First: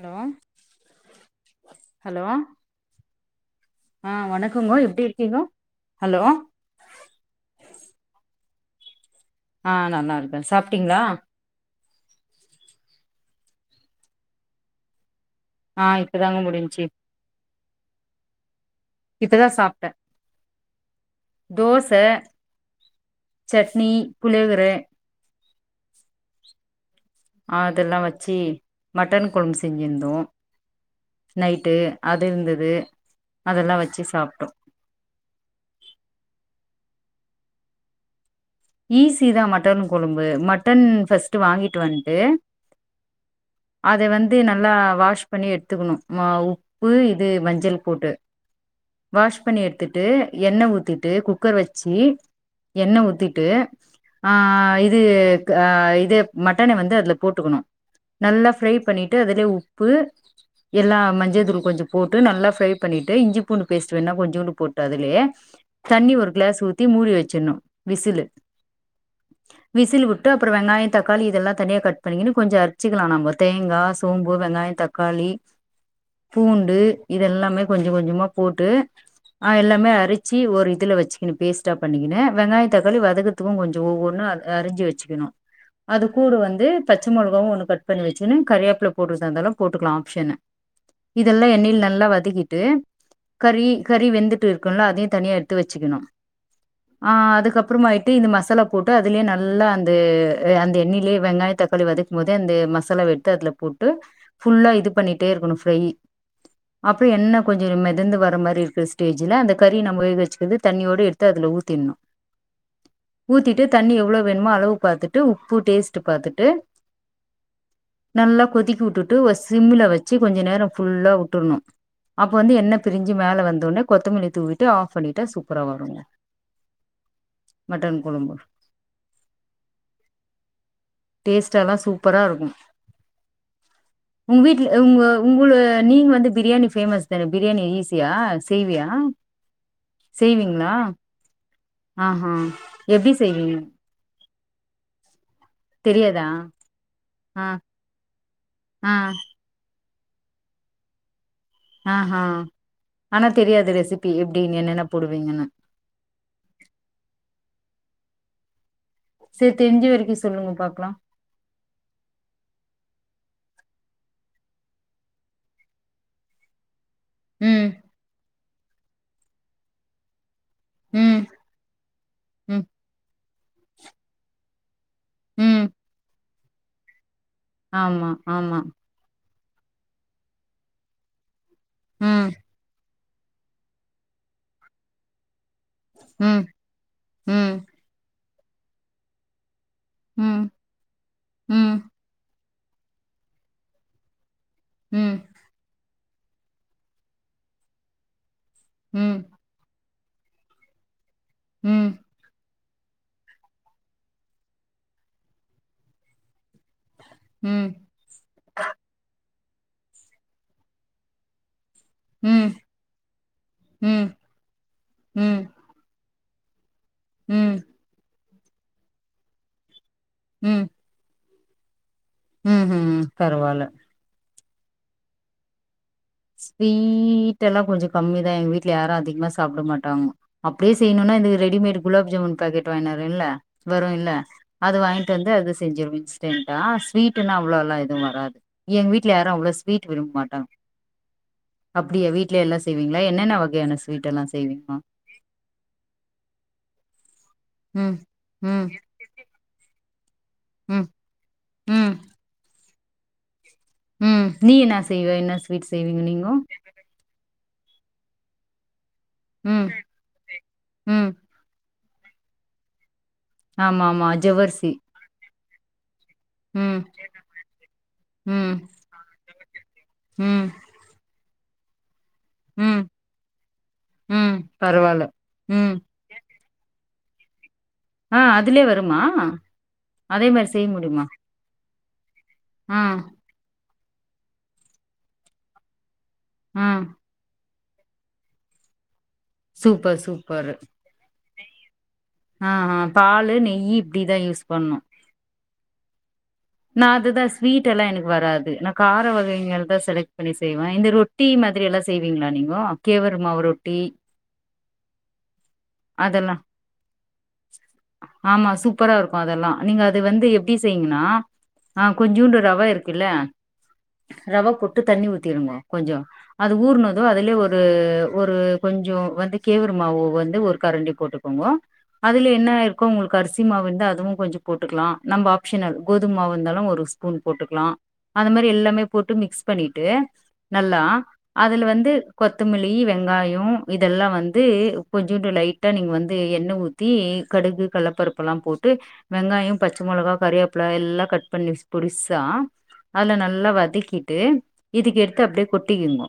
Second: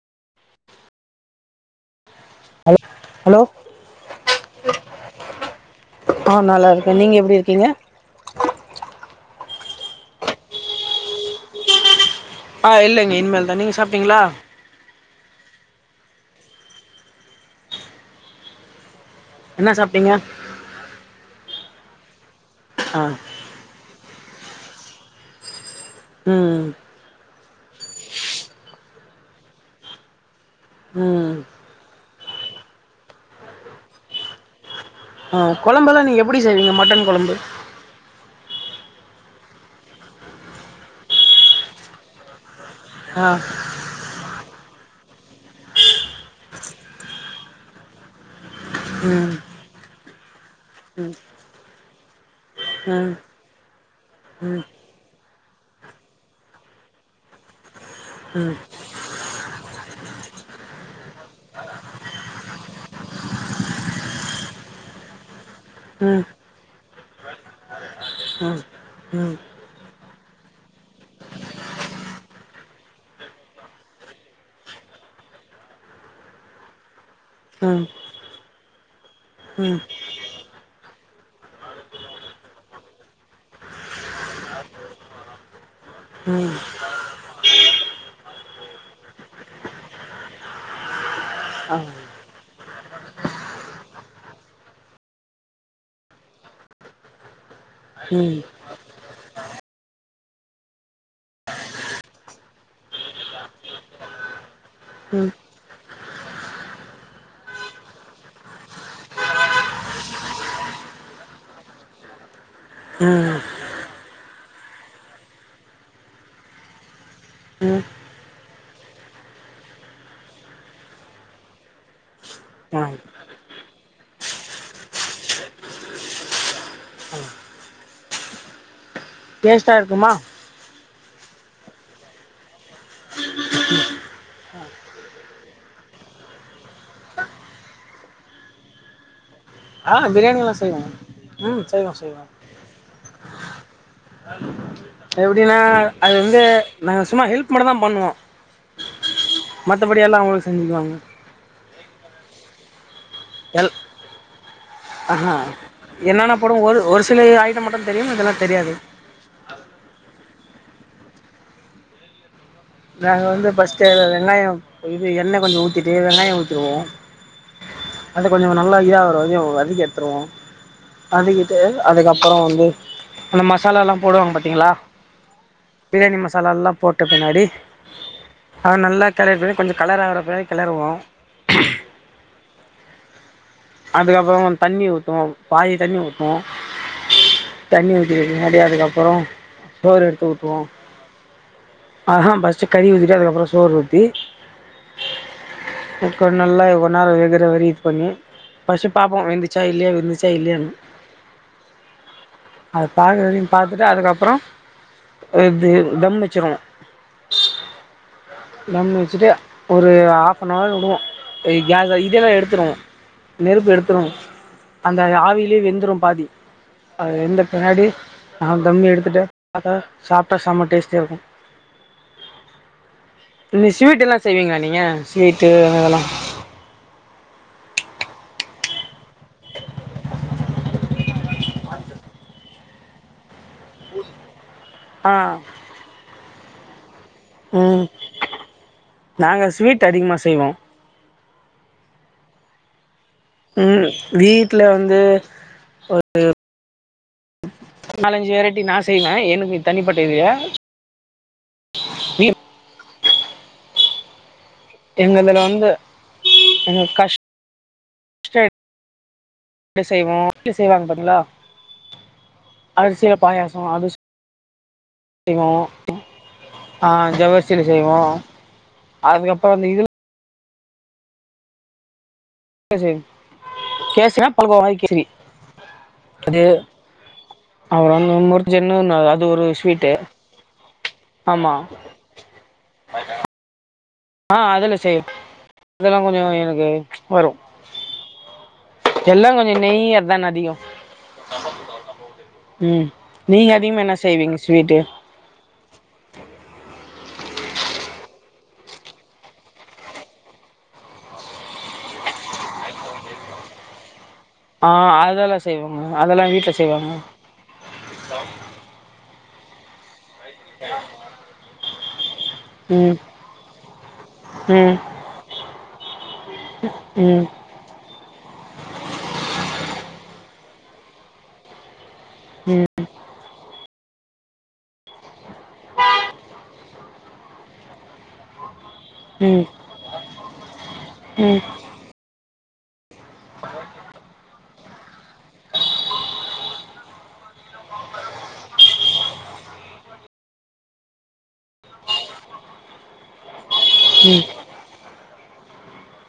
hello hello hello hello ஆ வணக்கங்கோ எப்டி இருக்கீங்கோ ஹலோ இப்ப நீங்க எப்டி இர்கீங்க ஆ நன்னா இருக்கே சாப்டீங்களா ஆ இல்லேங்க இனிமேல் தான் நீங்க சாப்டிங்ளா ஆ இப்ப தாங்க முடிஞ்ச்சி இப்பதான் என்ன சாப்டேன் சாப்ட்டீங்க தோச ஆ சட்னி புளியோகரெ ம் அதெல்லாம் வெச்சு மட்டன் குழபு செஞ்சிருந்தோம் ம் நைட்டு அது இருந்தது அதெல்லாம் வெச்சு சாப்பிட்டோம் ஆ குழம்பெல்லாம் நீங்க எப்டி செய்வீங்க மட்டன் குழம்பு ஈஸி தான் மட்டன் கொழும்பு மட்டன் ஃபர்ஸ்ட் வாங்கிட்டு வந்துட்டு ஆ அத வந்து நல்லா வாஷ் பண்ணி எடுத்துக்கணும் உப்பு இது மஞ்சள் போட்டு ம் வாஷ் பண்ணி எடுத்துட்டு எண்ணெய் ஊத்திட்டு ம் குக்கர் வெச்சு எண்ணெய் ம் ஊத்தி ட்டு ஆ ம் இது இது மட்டனை வந்து அதுல போட்டுக்கணும் ம் நல்லா ப்ரை பண்ணிட்டு அதுலயே உப்பு எல்லாம் மஞ்ச தூள் கொஞ்சம் போட்டு நல்லா ஃப்ரை பண்ணிட்டு இஞ்சி பேஸ்ட் வேணா கொஞ்சம் கூட போட்டு அதுலயே ம் தண்ணி ம் ஒரு கிளாஸ் ஊத்தி மூடி வெச்சர்ணும் விசில் ம் ம் விசில் விட்டு அப்பறம் வெங்காயம் தக்காளி இதெல்லாம் தனியாக கட் பண்ணிக்கன்னனு கொஞ்ச அரிச்சிக்கல நம்ப தேங்காய் சோம்பு வெங்காயம் தக்காளி பூண்டு இதெல்லாமே ம் கொஞ்சம் கொஞ்சமா போட்டு ஹ ம் எல்லாமே அரிச்சி ஒரு இதுல வெச்சுக்கின் பேஸ்ட்டா பண்ணிக்கனு வெங்காயம் தக்காளி வ பதகத்துக்கும் கொஞ்சம் ஒவ்வொருன்னும் அரிஞ்சு வெச்சுக்கணும் அது கூட ம் வந்து பச்ச மிளகாவும் ஒன்று கட் பண்ணி வெச்சுன்னு கரியாப்பல போட்டுறதுதா இருந்தாலும் போட்டுக்கலாம் ஆப்ஷன்ன இதெல்லாம் ஆ எண்ணில்ல நல்லா வதக்கிட்டு கறி கறி வெந்துட்டு இருக்குல அதையும் தனியா எடுத்து வெச்சுக்கணும் ஆ அதுக்கப்புறமா தி‌ இந்த ம் மசாலா போட்டு அதுலயே நல்லா அந்த அந்த எண்ணிலயே வெங்காயம் தக்காளி வதக்கும் போதே அந்த மசாலாவ எடுத்து அதுல போட்டு ஃபுல்லா இது ம் ம் பண்ணிட்டே இருக்கணும் ஃப்ரை அப்பறம் எண்ணெ கொஞ்சம் மெதந்து வர மாரி இருக்கிற ஸ்டேஜ்ல அந்த கறி நம்ம உயோி வெச்சக்கது தண்ணியோடுத்து தா அதுல ஊத்திர்னு ஊத்திட்டு தண்ணி எவ்வளவு வேணுமோ அளவு பாத்துட்டு உப்பு டேஸ்ட் பாத்துட்டு ம் நல்லா கொதிக்கி வுட்டுட்டு ஒரு சிம்ல வெச்சு கொஞ்ச நேரம் ஃபுல்லா வுட்டுடணும் அப்ப வந்து என்ன ஆ பிரிஞ்சு மேல வந்தோடனே கொத்தமல்லி தூவிட்டு ஆஃப் பண்ணிட்டா சூப்பரா வரும் மட்டன் குழும்பு டேஸ்ட்டா இருக்குமா டேஸ்ட் எல்லாம் சூப்பரா இருக்கும் உங்க வீட்ல உங்க உங்க நீங்க வந்து பிரியாணி ஃபேமஸ் தானே பிரியாணி ஈஸியா செய்வியா ஆ பிரியாணியல்லா செய்வோ ம் செய்வோ ஆ செய்வோ ஹ எப்டி செய்வீங்க [inaudible] அது எப்டினா அது தெரியாதா வந்து நாங்க சும்மா ஆ ஹெல்ப் மட்டுந்தா பண்ணுவோ ஆ மத்தபடியெல்ல அவங்களுக்கு செஞ்சுக்குவாங்க ஆ ஹ ஆனா எல் தெரியாது ரெசிபி எப்டி என்னென்ன ஆஹா போடுவீங்கன்னு என்னென்ன போடும் ஒரு ஒரு சில ஐட்டம் மட்டு தெரியு இதெல்லா தெரியாது சரி தெரிஞ்சி வரைக்கு சொல்லுங்க பாக்கலா நாங்க வந்து பர்ஸ்ட் வெங்காயம் இது எண்ணெய் கொஞ்சம் ஊத்திட்டு வெங்காயம் ஊத்துடுவோ ம் அது கொஞ்ச நல்லா இதா ஆவுர வரையும் வதக்கி எடுத்துருவோ ம் அதுகிட்டு அதுக்கப்ரோ ம் வந்து அந்த மசாலால்லா போடுவாங்க பாத்தீங்களா ம் பிரியாணி மசாலால்லா போட்ட பின்னாடி ஆமா ஆமா அத நல்லா [unintelligible] கொஞ்ச கலர் ஆகுற வர கேளறுவோ ம் அதுக்கப்ரோ தண்ணி ஊத்துவோ பாதி தண்ணி ஊத்துவோ ம் ம் தண்ணி ஊத்திட பின்னாடி அப்பறம் சோறு எடுத்து ம் ஊத்துவோ ம் ஆ ஹ பர்ஸ்ட் கறி ஊத்திட்டு அதுக்கப்பறம் சோறு ஊத்தி ம் கோ நல்லா கோநேரோ வெகுற வர இது பண்ணி பஸ்டு பாப்போ ம் வென்ந்துச்சா இல்லய வெந்துச்சா இல்லயனு ம் அது பாக்குறவரையு பாத்துட்டு அதுக்கப்புறோ இது தம் வச்சிருவோ ம் தம் வச்சுட்டு ஒரு ஹாஃப் அன் னவர் வுடுவோ கேஸ் இதெல்லா ம் எடுத்துருவோ நெருப்பு எடுத்துருவோ ம் அந்த ஆவியிலே வெந்துரு பாதி அது வெந்த ம் பின்னாடி ஆ தம் எடுத்துட்டு பாத்தா சாப்ட்டா செம டேஸ்டியா இருக்கு ம் ம் நீ ஸ்வீடெல்லா செய்வீங்களா நீங்க ஸ்வீட்டு அது இதெல்லா ஸ்வீட் எல்லா கொஞ்சோ கம்மிதா எங்க வீட்ல யாரு அதிகமா சாப்ட மாட்டாங்க அப்டியே செய்யணும்னா இந்த ரெடிமேட் குலாப் ஜாமுன் பாக்கெட் வாங்கினுவரேல்ல வரு இல்ல அது ஆ வாங்கிட்டு வந்து அது செஞ்சுருவே இன்ஸ்டன்ட்டா ஸ்வீட் டுன்னா அவ்ளோலா ம் எதுவு வராது எங்க வீட்ல யாரு நாங்க அவ்ளோ ஸ்வீட் விரும்ப அதிகமா மாட்டாங்க செய்வோ அப்டியா வீட்லயே எல்லா செய்வீங்களா என்னன்ன வகையான ம் ஸ்வீட் எல்லா செய்வீங்க ஒரு ம் நாலஞ்சு வெரைட்டி ம் நா செய்வே எனக்கு தனிப்பட்ட இது ம் ம் ம் நீ என்ன செய்வே என்ன ஸ்வீட் செய்வீங்க நீங்கோ உங்க கஷ் ம் [unintelligible] செய்வோ [unintelligible] செய்வாங்க ம் பாத்தீங்களா அரிசில பாயாசோ ஆமா அது ஆமா ஜவ்வரிசி செய்வோ ம் ஆ ஜவ்வரிசில செய்வோ ம் அதுக்கப்பறோ இந்த இதுல ம் ம் கேசி கேசின ம் பல்கோவா மாரி பரவால்ல ம் அது அவப்புறம் ஆ அதுலே முறுஜின்னு வருமா அது ஒரு ஸ்வீட்டு அதே மாரி ஆமா ம் ஆ அதுல செய்யு அதெல்லா கொஞ்சு ஆ எனக்கு வரு எல்லாங்கொஞ்ச நெய் சூப்பர் அதான சூப்பர் அதிகோ ஆ ஆ ம் பாலு நீங்க நெய்யி அதிகமா என்ன இப்டிதா செய்வீங்க யூஸ் பண்ணு ஸ்வீட்டு நா அதுதா ஸ்வீட் எல்லா எனக்கு வராது நா கார வகைகள் தா செலக்ட் பண்ணி செய்வே இந்த ரொ ட்டி மாதிரில்லா செய்வீங்களா நீங்கோ கேவுரு மாவு ரொட்டி ஆ அதெல்லா செய்வாங்க அதெல்லா வீட்ல செய்வாங்க ஆமா சூப்பரா இருக்கு அதெல்லா நீங்க அத வந்து எப்டி செயிங்கனா ஆ கொஞ்சூன்டு ரவ ம் இருக்கில்ல ரவ ம் போட்டுட தண்ணி ஊத்திருங்க கொஞ்சு அது ஊர்னது ம் அதுலேயே ஒரு து உ ஒரு கொஞ்சோ வந்து கேவுரு மாவு வந்து ஒரு கரண்டி போட்டுக்கோங்கோ அதுலே என்ன ம் ம் இருக்கு உங்களுக்கு அரிசி சி மாவு இருந்தா அதுவு கொஞ்சோ போட்டுக்கலா நம்ப ஆப்ஷன் அது கோதும்மாவு இருந்தாலு ஒரு ஸ்பூன் போட்டுக்கலா அந்த மாரி எல்லாமே போட்டு ம் மிக்ஸ் பண்ணிட்டு நல்லா ம் அதுல வந்து கொத்தமல்லி வெங்காயோ இதெல்லா வந்து கொஞ்சூன்டு லைட்டா நீங்க வந்து எண்ண ஊ த்தி கடுகு கள்ளப்பருப்பெல்லா போட்டு வெங்காயோ பச்ச மொளகா கறிவேப்ள எல்லா கட் பண்ணி ஸ் பொடீஸா அதுல நல்லா வதக் கிட்டு ம் இதுக்கு எடுத்து அப்டியே கொட்டிக்கிங்கோ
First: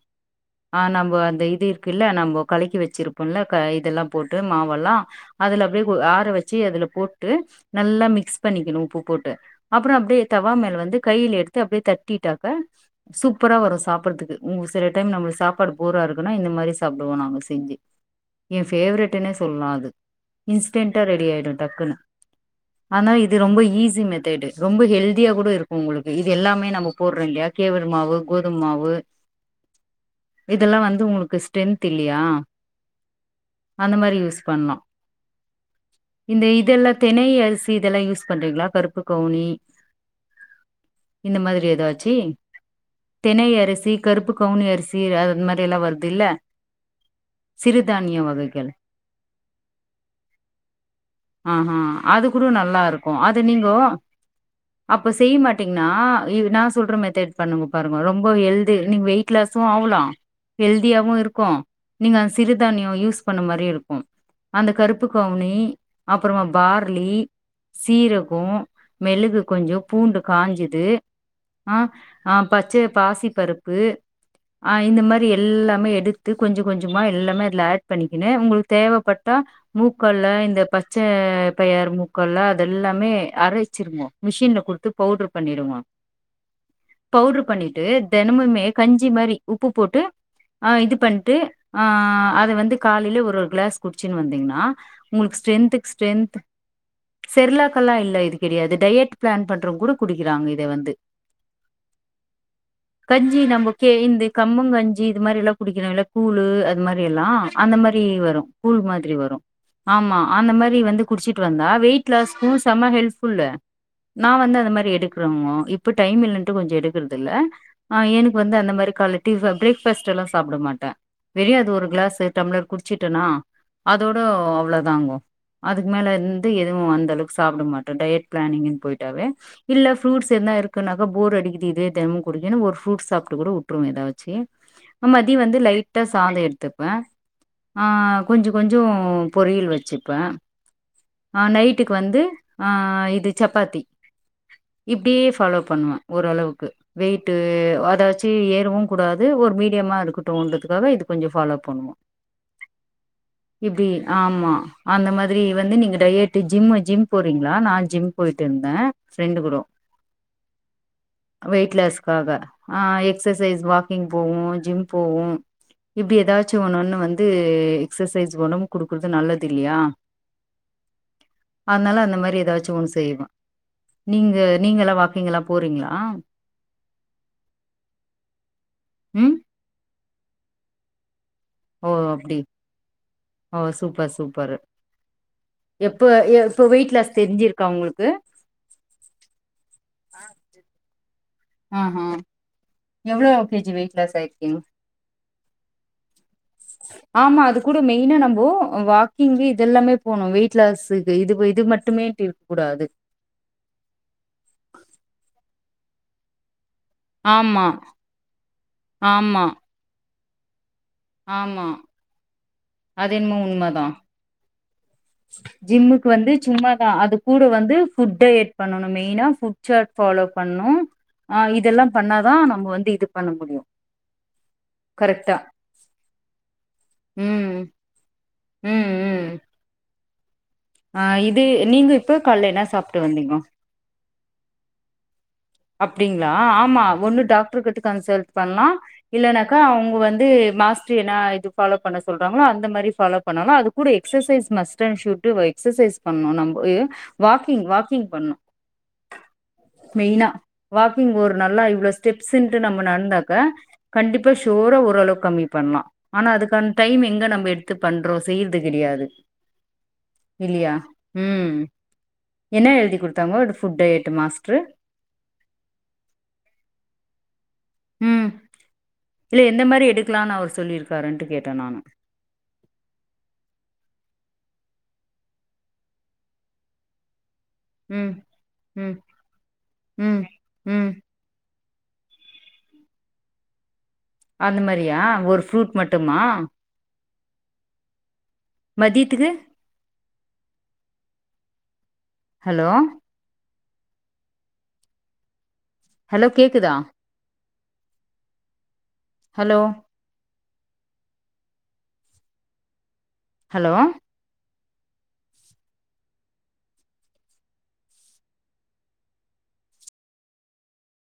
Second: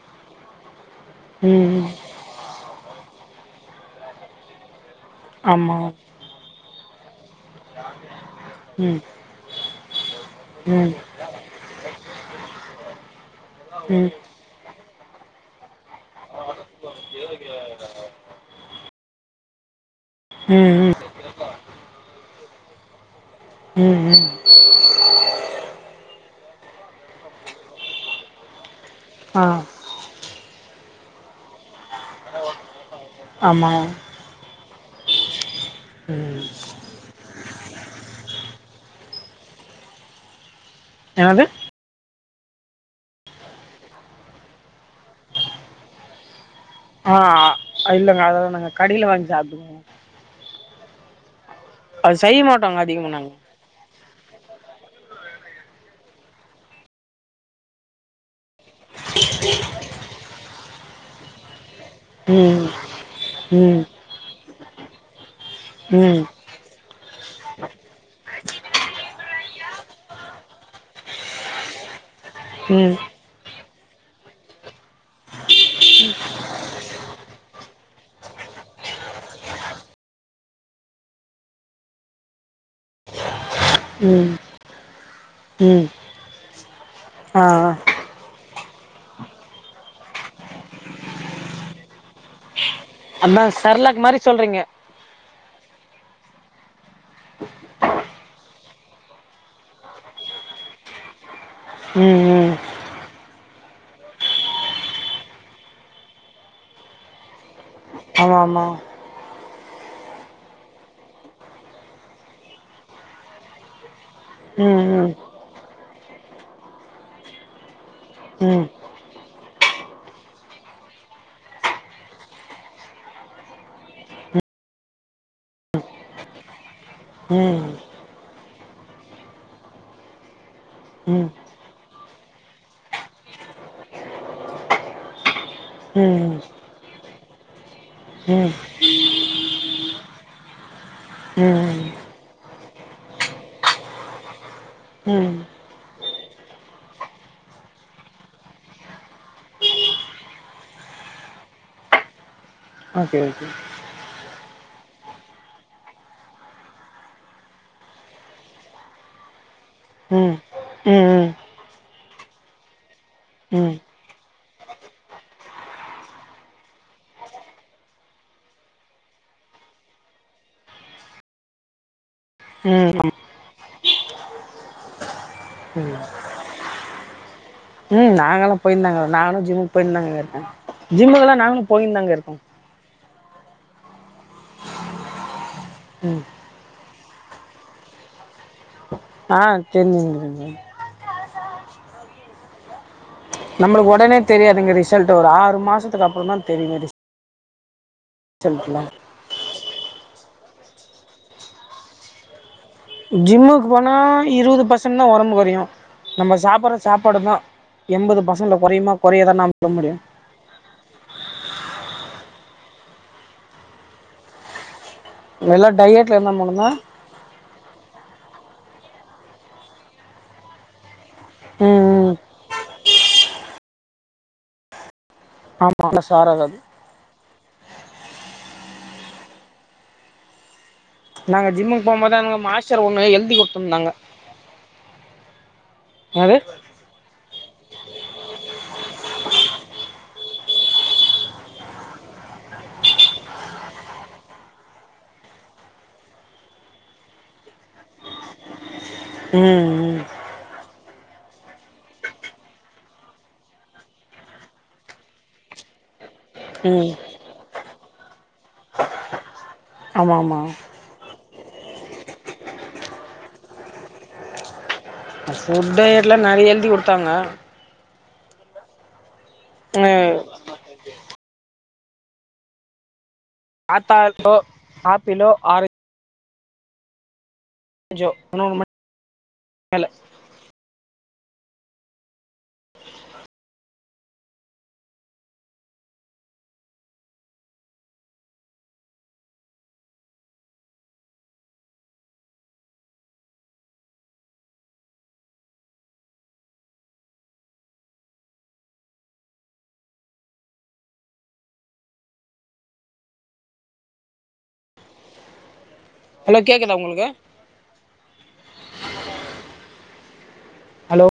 ஆ நம்ம அந்த இது ம் இருக்கில்ல நம்ம கலக்கி வெச்சிருப்போல்ல க இதெல்லா போட்டு மாவெல்லா அதுல ஆமா அப்டியே கொ ஆற வச்சு அதுல போட்டு நல்லா மிக்ஸ் பண்ணிக்கணு ம் உப்பு போட்டு அப்புறோ அப்டியே தவா மேல ம் ம் வந்து கையில எடுத்து அப்டியே தட்டிட்டாக்க சூப்பரா வரு சாப்பிட்றதுக்கு உங்களு சில டைம் நம்ளுக்கு சாப்பாடு போரா இருக்குன்னா இந்த மாரி சாப்டுவோ நாங்க செஞ்சு எ ஃபேவரெட்டுனே சொல்லலா அது ம் ம் இன்ஸ்டன்டா ரெடி ஆயிடு டக்குனு ஆனா இது ரொம்ப ம் ஈஸி மெத் ம் த்தெடு ரொம்ப ஹெல்தியா கூட இருக்கு உங்களுக்கு இது எல்லாமே நம்ம போடுறோ இல்லயா கேவுரு மாவு கோதும மாவு ஆ இதெல்லா வந்து உங்ளுக்கு ஸ்டென்த் இல்லியா ஆமா அந்த மாரி யூஸ் பண்லா ம் இந்த இதெல்லா தெனை அரிசி இதெல்லா யூஸ் பண்றீங்ளா கருப்பு கௌனி இந்த என்னது மாரி எதாச்சி தினை அரிசி கருப்பு கௌனி அரிசி அத மாரி எல்லா வருதுல்ல ஆ இல்லங்க அதெல்லா வகைகள் நாங்க கடையில வாங்கி சாப்டுகுவோ ஆ ஆ அது செய்ய கூடு மாட்டோங்க நல்லா அதிகமா இருக்கு நாங்க அது நீங்கோ அப்ப செய்யமாட்டீங்னா இ நா சொல்ற மெத்தட் பண்ணுங்கோ பாருங்கோ ரொம்ப ஹெல் தி நீங்க வெயிட் லாஸு ஆகலா ஹெல்தியாவு இருக்கு நீங்க அந்த ம் சிறுதானியோ யூஸ் பண்ண மாரியு ம் இருக்கு அந்த கருப்பு கௌனி ம் அப்றோ பார்லி சீரகோ மெழுகு கொஞ்சோ பூண்டு காஞ்ச து ஆ ஆ பச்ச ம் பாசி பருப்பு ஆ இந்த மாரி எல்லாமே எடுத்து கொஞ்சோ கொஞ்சோமா எல்லாமே அதுல அட் பண்ணிக்கிணு உங்களுக் தெ ட்டா மூக்கள்ல இந்த பச்ச பயர் மூக் கல்ல அதெல்லாமே அரைச்சிருவோ ம் மிஷின்ல குடுத்து பவுடர் பண்ணிடுவோ ம் ஆ பவுடர் பண்ணிட்டு தெனமுமே கஞ்சி மாரி உப்பு போட்டு ஆ இது பண்ணிட்டு ஆ அது வந்து காலிலே ஒரு அதா ஒரு கிளஸ் செர்லாக் மாரி சொல்றீங்க உங்குளுக்கு ஸ்ரெந்த்துக்கு ஸ்ரெந்த் செர்லாக்கெல்லா இல்ல இது கெடேயாது டயட் பிளான் பண்றவங் கூட குடிக்கிறாங்க இத வந்து ம் ம் கஞ்சி நமக்கே இந்த கம்பங்கஞ்சி இது மாரிலா குடிக்கிறாங்கல கூழு அது மாரில்லா அந்த மாரி ஆமா வரு ஆமா கூழ் மாதிரி வரு ஆமா அந்த மாரி வந்து குடிச்சிட்டு வந்தா வெயிட் லாஸ்கு செம ஹெல்ஃப்புல்லு நா வந்து அத ம் மாரி ம் எடுக்றோமோ இப்ப டைம் இல்லண்ட்டு கொஞ்சோ எடுக்றதில்ல ஆ எனக்கு ம் வந்து ம் அந்த மாரி காலே டிபன் பிரேக்ஃபஸ்ட் எல்லா சாப்ட மாட்டே பெரிய அது ஒரு கிளாஸ் டம்ளர் குடிச்சிட்டேனா அதோட அவ்ளோ தாங்கோ அதுக் மேல வந்து எதுவு அந்த அளவுக் சாப்ட மாட்டே ம் டயட் பிளானிங்னு போய்ட்டாவே இல்ல புரூட்ஸ் எத்னா இருக்குனாக போர் அடிக்குது இதுவே தெனமு புடிக்கனா ஒருபுரூட் சாப்டு கூட வுட்ருவே ஏதாச்சி நா மதியோ வந்து லைட்டா ம் சாதோ எடுத்துப் பே ஆ கொஞ்சோ ம் கொஞ்சோ பொரியல் வெச்சிப்பே அ ம் நைட்டுக்கு வந்து ஆ இது சப்பாத்தி இப்டியே ம் ஃபாலோ பண்வ ஓரளவுக்கு வெயிட்டு அதாச்சு ஏறவு கூடாது ஒரு மீடியமா இருக்கட்டுன்றதுக்காக இது கொஞ்ச ஃபாலோ பண்வோ ஓகே ஓகே இப்டி ஆமா அந்த மாதிரி வந்து நீங்க டயட் ஜிம் ஜிம் போறீங்ளா நா ஜிம் போய்ட்டுருந்தே ஃபிரெண்டு குடு ம் ம்ம் வெயிட் லாஸ்காக ஆ எக்ஸசைஸ் ம் வாக்கிங் போவோ ஜிம் போவோ இப்டி எதாச்சி ஒன்னுஒன்னு வந்து எக்ஸஸைஸ் ஒடம்புக் குடுக்றது நல்லதில்லியா ஏதாச்சு ஒண்ணு ம் செய்வா நீங்க நீங்கலா வாக்கீங் எல்லா போறீங்களா ம் நாங்கல்லா போயிருந்தாங்க ம் நானு ஜிம்முக்கு போயிருந்தாங்க இருக்கே ஜிம்முக்கெல்லா நாங்களு ஓ போயிருந்தாங்க அப்டி இருக்கோ ஓ சூப்பர் சூப்பரு எப்ப ம் இப்ப வெயிட் லாஸ் தெரிஞ்சிருக்கா உங்ளுக்கு ஆ தெரிஞ்சிது தெரிஞ்சிது ம் ம் எவ்ளோ கேஜி நம்மளுக் வெயிட் லாஸ் ஒடனே ஆயிருக்கீங்க தெரியாதுங்க ரிசல்டு ஒரு ஆறு மாசத்க்கு அப்றோந்தா தெரியு ரிச ஆமா அது கூட மெய்னா நம்மோ வா க்கிங் இதெல்லாமே போனு வெயிட்லாஸுக்கு இது இது மட்டுமேட்டிருக் கூடாது ஜிம்முக்கு போனா இருபது பெர்சன்ட் தா ஒடம்பு கொறையு நம்ம சாப்பற சாப்பாடுதா ஆமா எம்பது பசண்டு கொறையுமா கொறையாதா ஆமா நாம் [unintelligible] முடியு ஆமா அது என்மோ உண்மதா எல்லா ஜிம்முக்கு டயட்ல வந்து இருந்தா மட்டுந்தா சும்மாதா அதுக் கூட வந்து ஃபுட் டயட் பண்ணனு மெயினா ஃபுட்ச்சாட் ஃபாலோ பண்ணு அ இதெல்லா ம் பண்ணாதா நம்ம வந்து இது பண்ண முடியு கரெக்டா ஆமா [unintelligible] ம் ம் ம் ஆ இது நாங்க ஜிம்முக்கு நீங்க இப்ப போம்போதாங்க கால்ல என்ன மாஸ்டர் சாப்ட்டு ஒன்னு எழுதி வந்தீங்கோ குடுத்துருந்தாங்க அப்டிங்ளா என்னது ஆமா ஒண்ணு டாக்ட்ருகிட்டு கன்சல்ட் பண்லா இல்லனாக்கா அவுங்க வந்து மாஸ்டர் எனா இது ஃபாலோ பண்ண சொல்றாங்களோ அந்த மாரி ஃபாலோ பண்ணாலு அது கூட எக்சசைஸ் மஸ்ட்டு ஐம்ஷுட் எக்ஸசைஸ் பண்ணு நம்போ வாக்கிங் வாக்கிங் பண்ணு ம் ம் மெயினா வாக்கிங் ஒர் நல்லா இவ்ள ஸ்டெப்ஸ்ன்ட்டு நம்ம நடந்தாக்க கண்டிப்பா ஜோர ஓரளவு கம்மி பண்லா ஆனா அதுக்கான ம் டைம் எங்க நம்ப எடுத்து பண்றோ செய்றது கெடையாது ஆமா ஆமா இல்லியா ம் என்ன எழுதி குடுத்தாங்கோ டு ஃபுட்டைட்டம் மாஸ்ட்ரு ஃபுட்டைட்லா நெறைய எழுதி குடுத்தாங்க ம் இல்ல எந்த மேரி எடுக்கலான் அவரு சொல்லிருக்காருன்ட்டு கேட்ட நானு ஆத்தால்தோ ஆப்பிலோ ஆரஞ் ம் ம் மேல ம் ம் அந்த மரியா ஒரு ஃப்ரூட் மட்டுமா மதியத்துக்கு ஹலோ ஹலோ கேக்குதா ஹலோ ஹலோ ஹலோ கேக்குதா ஒங்குளுக்கு ஹலோ